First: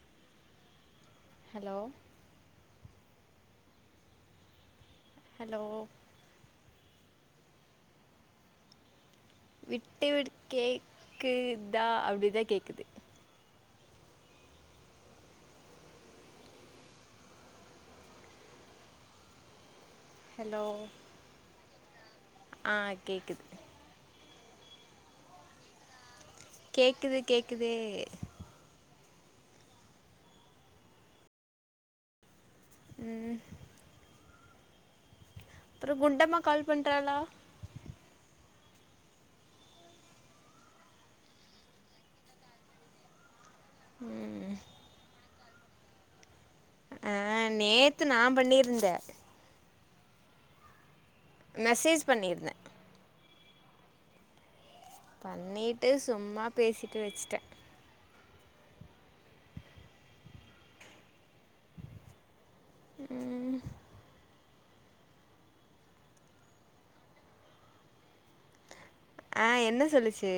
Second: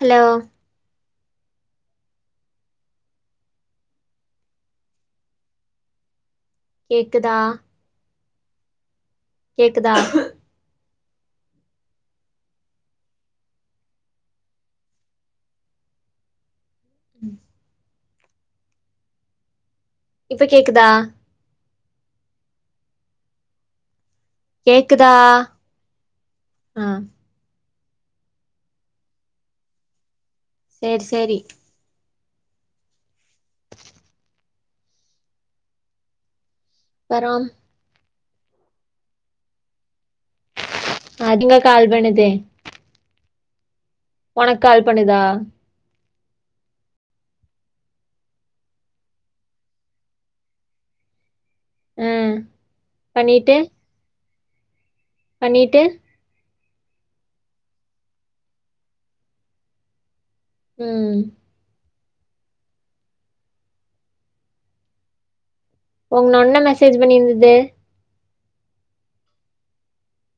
Hello hello hello கேக்குதா? கேக்குதா விட்டு விட்டு கே க்கு தா அப்டிதா கேக்குது. இப்ப ஹலோ கேக்குதா? ஆ கேக்குது. கேக்குதா? ஆ கேக்குது கேக்கு து சேரி சேரி ம் அப்புறோ குண்டம்மா கால் பண்றாளா? அப்பறோ அது எங்க கால் பண்ணுது? உனக்கு கால் பண்ணுதா? ஆ நேத்து நா பண்ணிருந்தே. மெசேஜ் ம் பண்ணியிருந்தே. பண்ணிட்டு பண்ணிட்டு சும்மா பேசிட்டு வச்சுட்டே. ம் ம் உங்னொண்ண மெசேஜ் பண்ணிருந்தது ஆ என்ன சொல்லுச்சு?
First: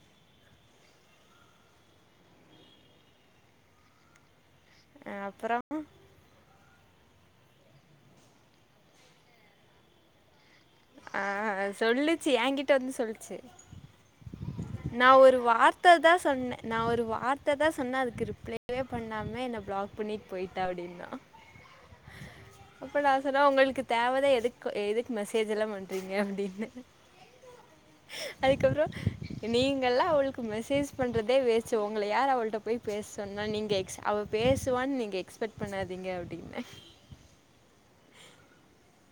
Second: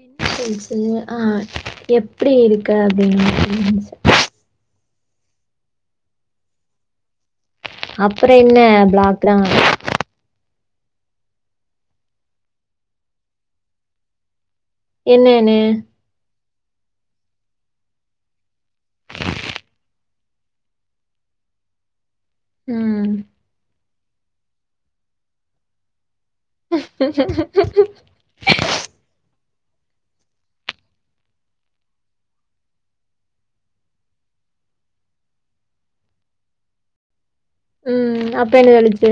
என்ன சொல்ச்சு? ஆ எப்டி இருக்கே அப்டின்னு [inaudible] ஆ அப்பறோ அப்புற என்ன பிளாக்தா. ஆ சொல்லுச்சு யாங்கிட்ட வந்து சொல்லுச்சு. நா ஒரு என்னன்னு வார்த்ததா சொன்னே நா ஒரு வார்த் ததா சொன்னே அதுக்கு ரிப்ளை யே பண்ணாம என்ன பிளாக் பண்ணிட்டு போயிட்டா அப்டின்னா. அப்ப ம் நா சொன்னே உங்களுக்கு தேவதா எதுக் எதுக்கு மெசே ஜல்லா பண்றீங் க அப்டின்னு அதுக்கப்றோ நீங்கல்லா அவளுக்கு மெசேஜ் பண்றதே வேஸ்ட்டு. உங்கள யார் அவள்ட்ட போய் பேச சொன்னா? நீங்க எக்ஸ் அவ பேசுவான்னு நீங்க எக்ஸ்பெக்ட் பண்ணாதீங்க அப்டின்னே. ம் அப்ப என்ன சொல்லுச்சு?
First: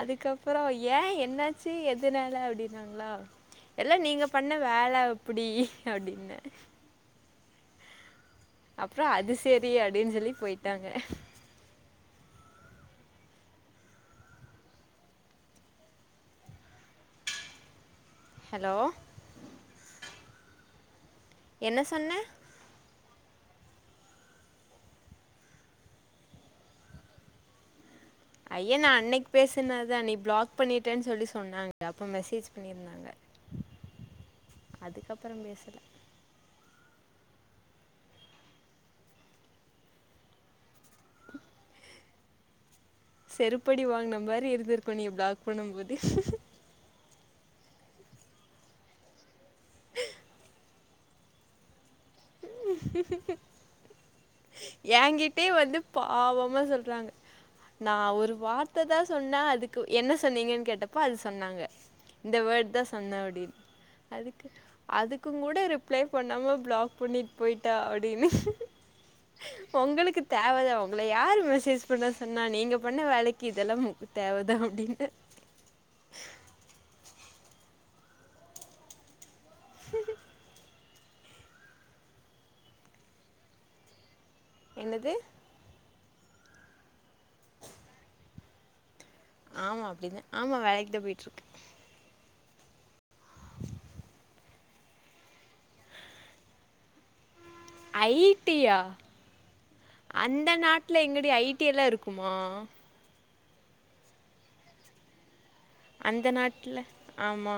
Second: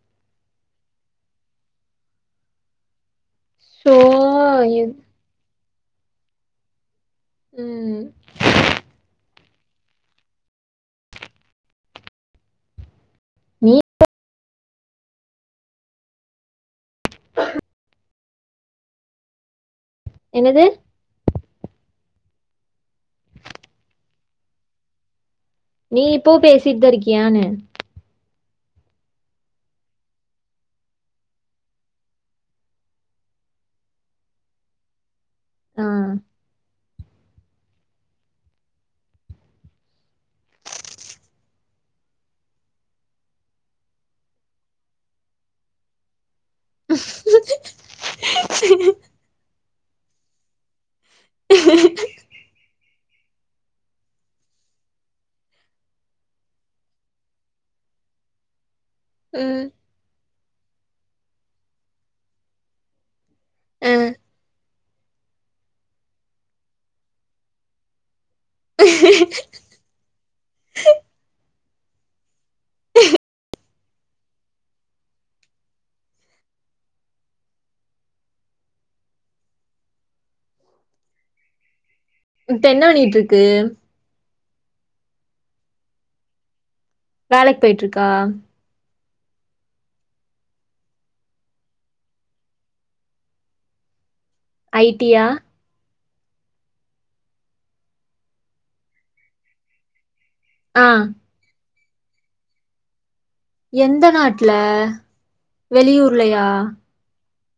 அதுக்கப்றோ ஏ என்னாச்சு எதுனால அப்டினாங்களா. சோ எல்லா நீங்க பண்ண வேல அப்பிடி அப்டின்னே. ம் அப்றோ அது செரி அப்டின்னு சொல்லி போயிட்டாங்க. நீ ஹலோ என்னது? என்ன சொன்ன? நீ இப்பவு பேசிட்டுதா இருக்கியான்னு. அயே நா அன்னைக்கி பேசுனதுதா நீ பிளாக் பண்ணிட்டேன்னு சொல்லி சொன்னாங்க. அப்ப மேசேஜ் பண்ணிருந்தாங்க. அதுக்கப் பறம் பேசல. ஆ செருப்படி வாங்குன மாரி இருந்திருக்கு நீ பிளாக் பண்ணும் போது. [inaudible] ஏங்கிட்டயே வந்து பாவமா சொல்றாங்க நா ஒரு வார்த் ததா சொன்ன ம், அதுக்கு என்ன சொன்னீங்கன்னு கேட்டப்ப அது சொன்னாங்க இந்த வேர்டுதா சொன்னே அப்டினு ஆ. அதுக்கு அதுக்குங்கூட ரிப்ளை பண்ணாம பிளாக் பண்ணிட் போயிட்டா அப்டின்னு உங்களுக்கு தேவதா உங்கள யாரு மெசேஜ் பண்ண சொன்னா? நீங்க பண்ண வேலக்கி இதல்லா உங்ளுக்கு தேவதா அப்டின்னே. உஹ இப்ப என்ன பண்ணிட்ருக்கு? என்னது? வேலைக்கி போயிட்ருக்கா? ஆமா அப்டினே ஆமா வேலைக்கிதா போயிட்ருக்கு. [inaudible] ஐ டி யா? ஐ டி யா அந்த ஆ நாட்ல எங்கடி ஐ ட்டி எல்லா இருக்குமா எந்த நாட்ல அந்த வெளியூர்லயா நாட்ல ஆமா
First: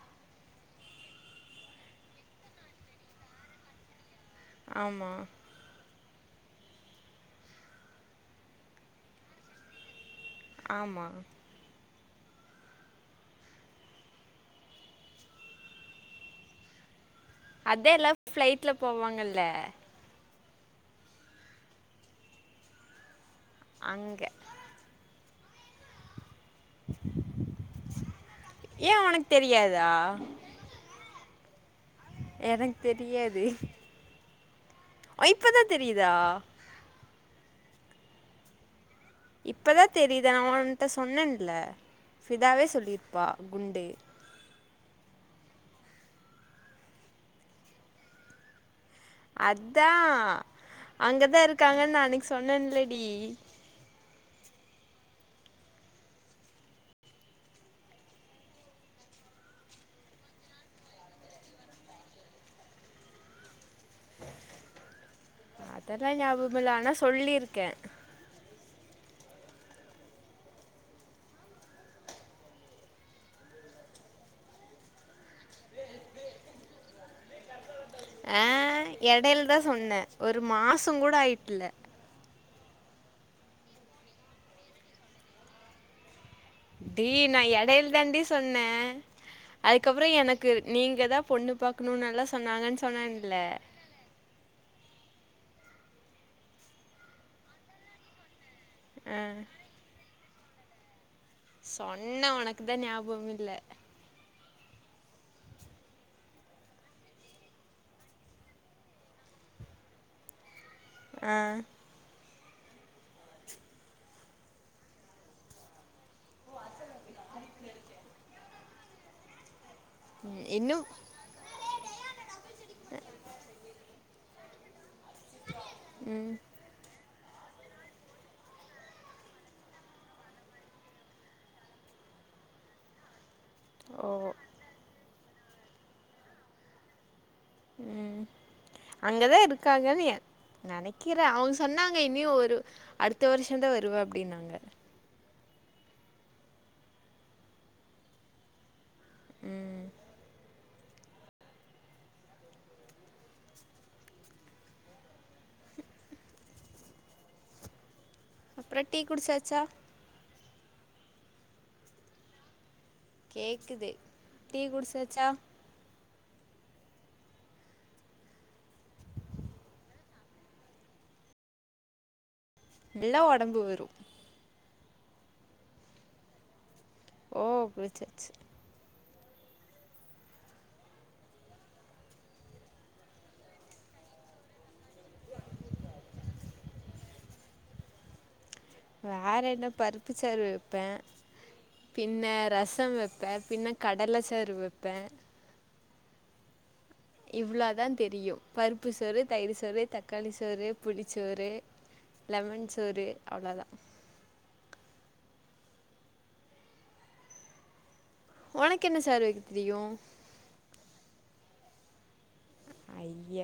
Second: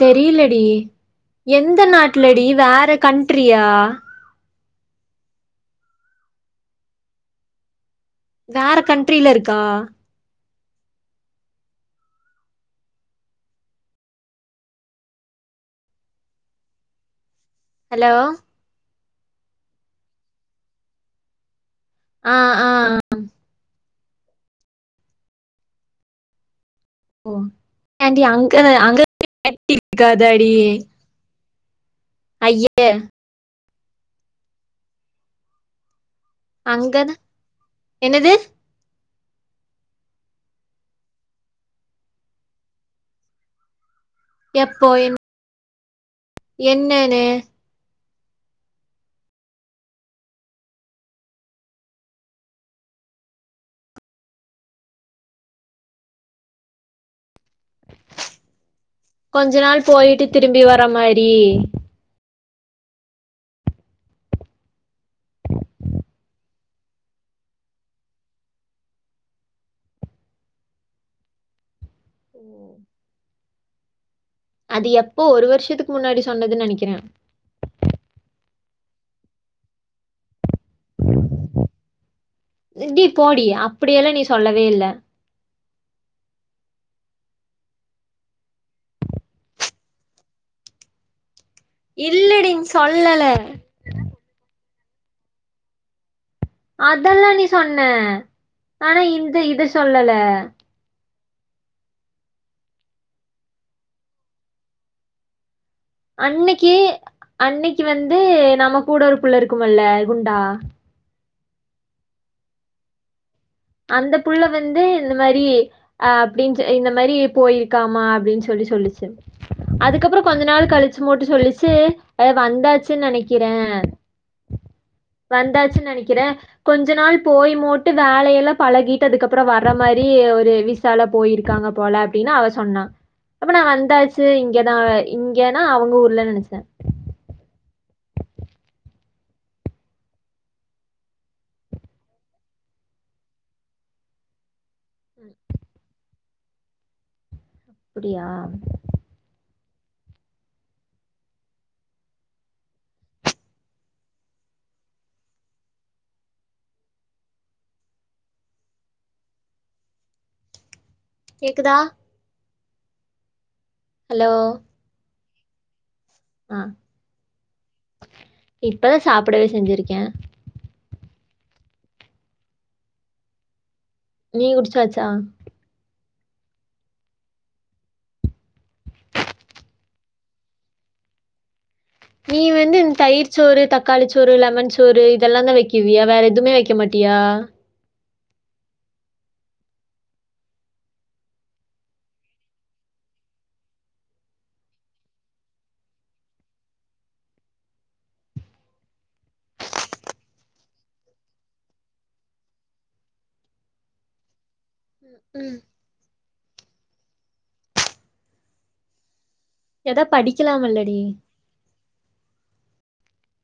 தெரிலடி எந்த நாட்லடி வேற கண்ட்ரியா ஆமா வேற கண்ட்ரில இருக்கா ஆமா அதே எல்லா ஹலோ ஃப்ளைட்ல போவாங் கல்ல ஆ ஆ ஆ அங்க ஓ ஏன்டி அங்கன ஏ உனக்கு தெரியாதா [inaudible] காதடி எனக்கு தெரியாது அ இப்பதா தெரியி அங்கன என்னது இப்பதா தெரியிதா நா ஓன்ட்ட சொன்னென்ல ஃபிதாவே சொல்லிருப்பா குண்டு போயின் என்னனு அத்தா அங்கதா இருகாங்கன் நா அன்னக்கி சொன்னென்லடி கொஞ்ச நாள் போயிட்டு திரும்பி வர மாரி அதெல்லா ஞாபமில்ல ஆனா சொல்லிருக்கே ம் அது எப்போ ஒரு வருஷத்துக் முன்னாடி சொன்னதுன் நெனக்கிறே ஆ எடைல தா சொன்ன ஒரு மாசங் கூட ஆயிட்டில்ல டி போடி அப்பிடியெல்லா நீ சொல்லவேயில்ல டீ நா எடைல தாண்டி சொன்னே அதுக்கப்றோ எனக்கு நீங்க தா பொண்ணு பாக்கணு நல்லா இல்லடி சொன்னாங்கன் சொல்லல சொன்னேன்ல அதல்லா நீ சொன்ன ஆனா ஆ இந்த இது சொல்லல சொன்ன ஒனக்குதா ஞாபமில்ல அன்னக்கி அன்னக்கி வந்து நம்ம கூட ஒரு புள்ள இருக்குமல்ல குண்டா அ அந்த புள்ள வந்து இந்த மாரி ஆ அப்டின் ச இந்த மாரி போயிருக்காமா அப்டின் சொல்லி சொல்லுச்சு அதுக்கப்ற ம் கொஞ்ச நாள் இன்னு கழிச்சு மட்டு சொல்லிச் சு ஆ வந்தாச்சுன் நெனக்கிறே வந்தாச்சுன் நனக்கிறே கொஞ்ச நாள் போய் மூட்டு வேலயல்லா பழகிட்டு அதுக்கப்றோ வர மாரி ஒரு விசால போயிருக்காங்க போல அப்டின்னு அவ சொன்னா. அப்ப நா ஓ வந்தாச்சு இங்கதா இங்கனா அவங்க ஊர்லனு நெனச்சே. உம் அங்கதா இருக்காங்கனு எ நெனைக்கிற அவங்க சொன்னாங்க இன்யு ஒரு அடுத்த வருஷந்தா வருவ அப்டினாங்க. அப்பிடியா ம் அப்பறோ டீ குடிச்சாச்சா? கேக்குதா? கேக் குது ஹலோ. டீ குடிச்சாச்சா? ஆ இப்பதா சாப்படவே செஞ்சிருக்கே. நல்லா ஒடம்பு வரு. நீ குடிச்சாச்சா? ஓ குடிச்சாச்சு. நீ வந்து இந்த தயிர் சோறு தக்காளி சோறு லெமன் சோறு இதெல்லாந்தா வெக்குவியா வேற எதுமே வெக்க மாட்டியா? வேற என்ன பருப்பு சோறு வப்பே பின்ன ரசோ வப்பே பின்ன கடல சோறு வப்பே இவ்ளாதா தெரியு பருப்பு சோறு தயிர் சோறு தக்காளி சோறு புளி சோறு லெமன் சோறு அவ்ளவுதா ம் உனக்கு என்ன சோறு வக்கிறது ஏதா படிக்கலாமல்லடி? ஐய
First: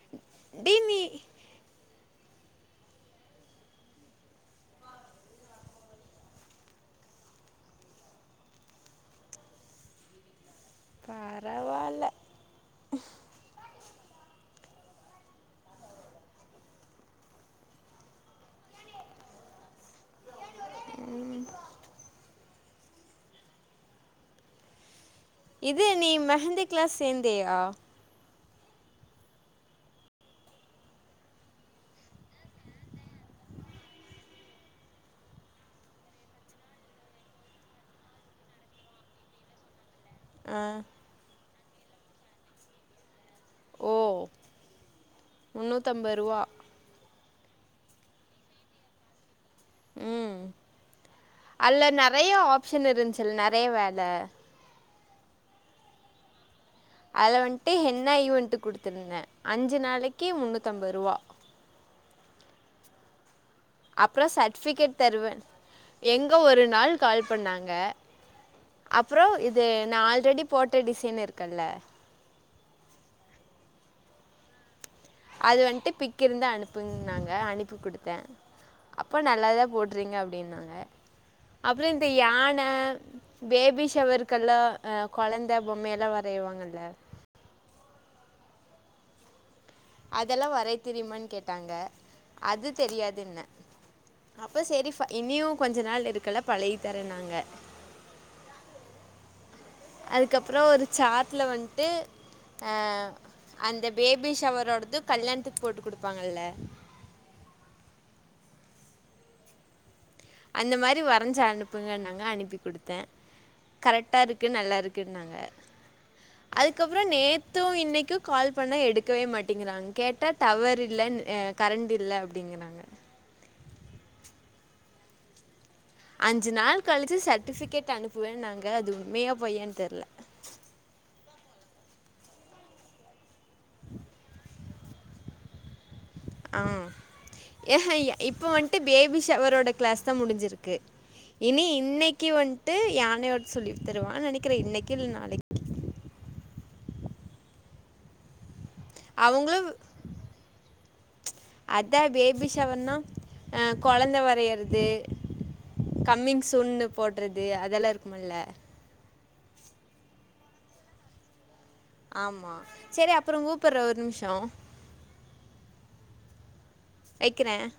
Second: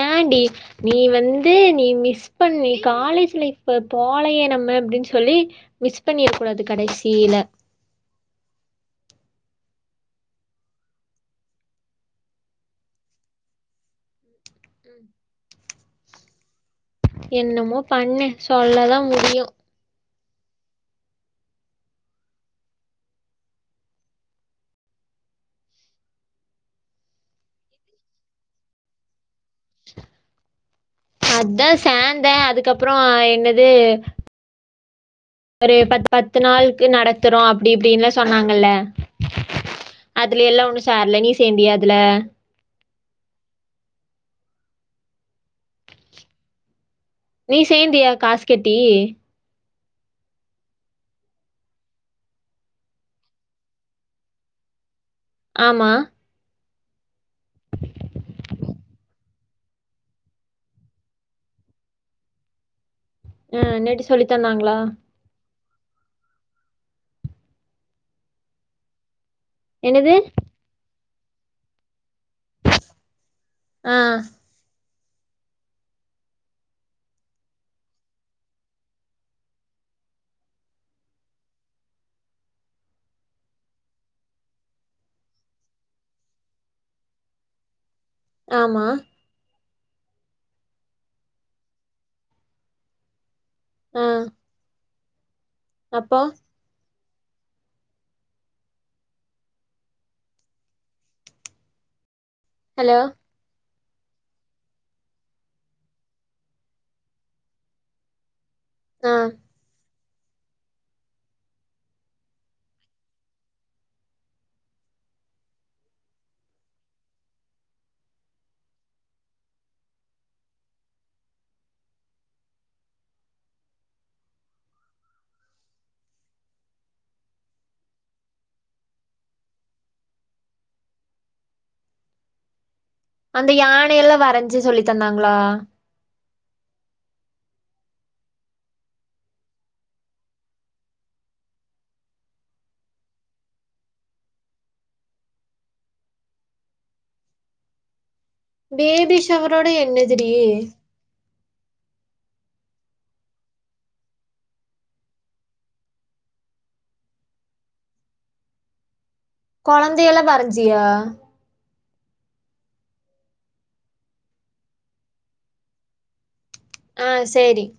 ஏண்டி நீ வந்து நீ மிஸ் மிஸ் பண்ணி காலேஜ் லைஃபே போலயே நம்ம அப்டின்னு சொல்லி மிஸ் பண்ணிற கூடாது கடைசியில. பரவால்ல. என்னமோ பண்ணு சொல்லதா முடியு. ம் இது நீ மெஹந்திக்லா சேந்தயா? அதா சேந்த அதுக்கப்புறோ என்னது ஒரு பத் பத்து நாளுக்கு நடத்துறோ அப்டி இப்டினுலா சொன்னாங்கல்ல அதுல ஆ எல்லா ஒண்ணு சேர்ல நீ சேந்தியா அ துல? ஓ முந்நூத்தம்பது ரூவா. நீ சேந்தியா காஸ் கட்டி? ம் அதுல நெறைய ஆப்ஷன் இருந்துச்சுல்ல நெறைய வேல? ஆமா. அதல வன்ட்டு ஹென்னா ஈவண்ட் குடுத்துருந்தே. அஞ்சு நாளைக்கி முந்நூத்தம்பது ருவா. ஆ நெட்டு சொல்லித் தந்தாங்களா? எங்க ஒரு நாள் கால் பண்ணாங்க அ ப்றோ இது நான் என்னது ஆல்ரெடி போட்ட டிசைனு இருக்கல்ல ஆ அது வன்ட்டு பி்க் இருந்தா அனுப்புங்னாங்க அனுப்பி குடுத்தே. அப்போ நல்லாதா போடுறீங்க அப்டின்னாங்க. அப்புறோ இந்த யான பேபி ஷவருக்கெல்லா ஆ கொழந்த பொம்மயெல்லா வரைவாங்கல்ல ஆமா அதெல்லாம் வரை தெரியுமானு கேட்டாங்க அது தெரியாதுன ஆ அப்ப சேரி பா இனியும் கொஞ்ச நாள் அப்போ இருக்கல பழைய தர நாங்க அதுக்கப்பறம் ஒரு சாட்டுல வன்ட்டு ஹலோ ஆஹ் அந்த பேபி ஷவரோடது கல்யாணத்துக்கு போட்டு கொடுப்பாங்கல்ல ஆஹ் அந்த மாரி வரைஞ்சு அனுப்புங்க நாங்க அனுப்பி கொடுத்தேன் கரெக்டா இருக்கு நல்லா இருக்குன்னு நாங்க அதுக்கப்பறம் நேத்தும் இன்னைக்கும் கால் பண்ண எடுக்கவே மாட்டேங்கிறாங்க கேட்டா டவர் இல்ல கரண்ட் இல்ல அப்படிங்கறாங்க அஞ்சு நாள் கழிச்சு சர்ட்டிபிகேட் அனுப்புவேன்னு நாங்க அது உண்மையா பொய்யான்னு தெரியல அந்த யானையெல்லாம் வரைஞ்சு சொல்லி தந்தாங்களா ஆஹ் ஏஹ் இப்ப வந்துட்டு பேபி ஷவரோட கிளாஸ் தான் முடிஞ்சிருக்கு இனி இன்னைக்கு வந்துட்டு யானையோட சொல்லி தருவான் நினைக்கிறேன் இன்னைக்கு இல்ல நாளைக்கு பேபிஷவரோட அவங்களும் என்னது டி அதான் பேபிஷவர்னா அஹ் குழந்தை வரையறது கம்மமிங் சுண்ணு போடுறது அதெல்லாம் இருக்கும்ல குழந்தையல்ல வரஞ்சியா ஆமா சேரி அப்பறம் கூப்பிடுற ஒரு நிமிஷம் ஆஹ் சேரி வைக்கிறேன்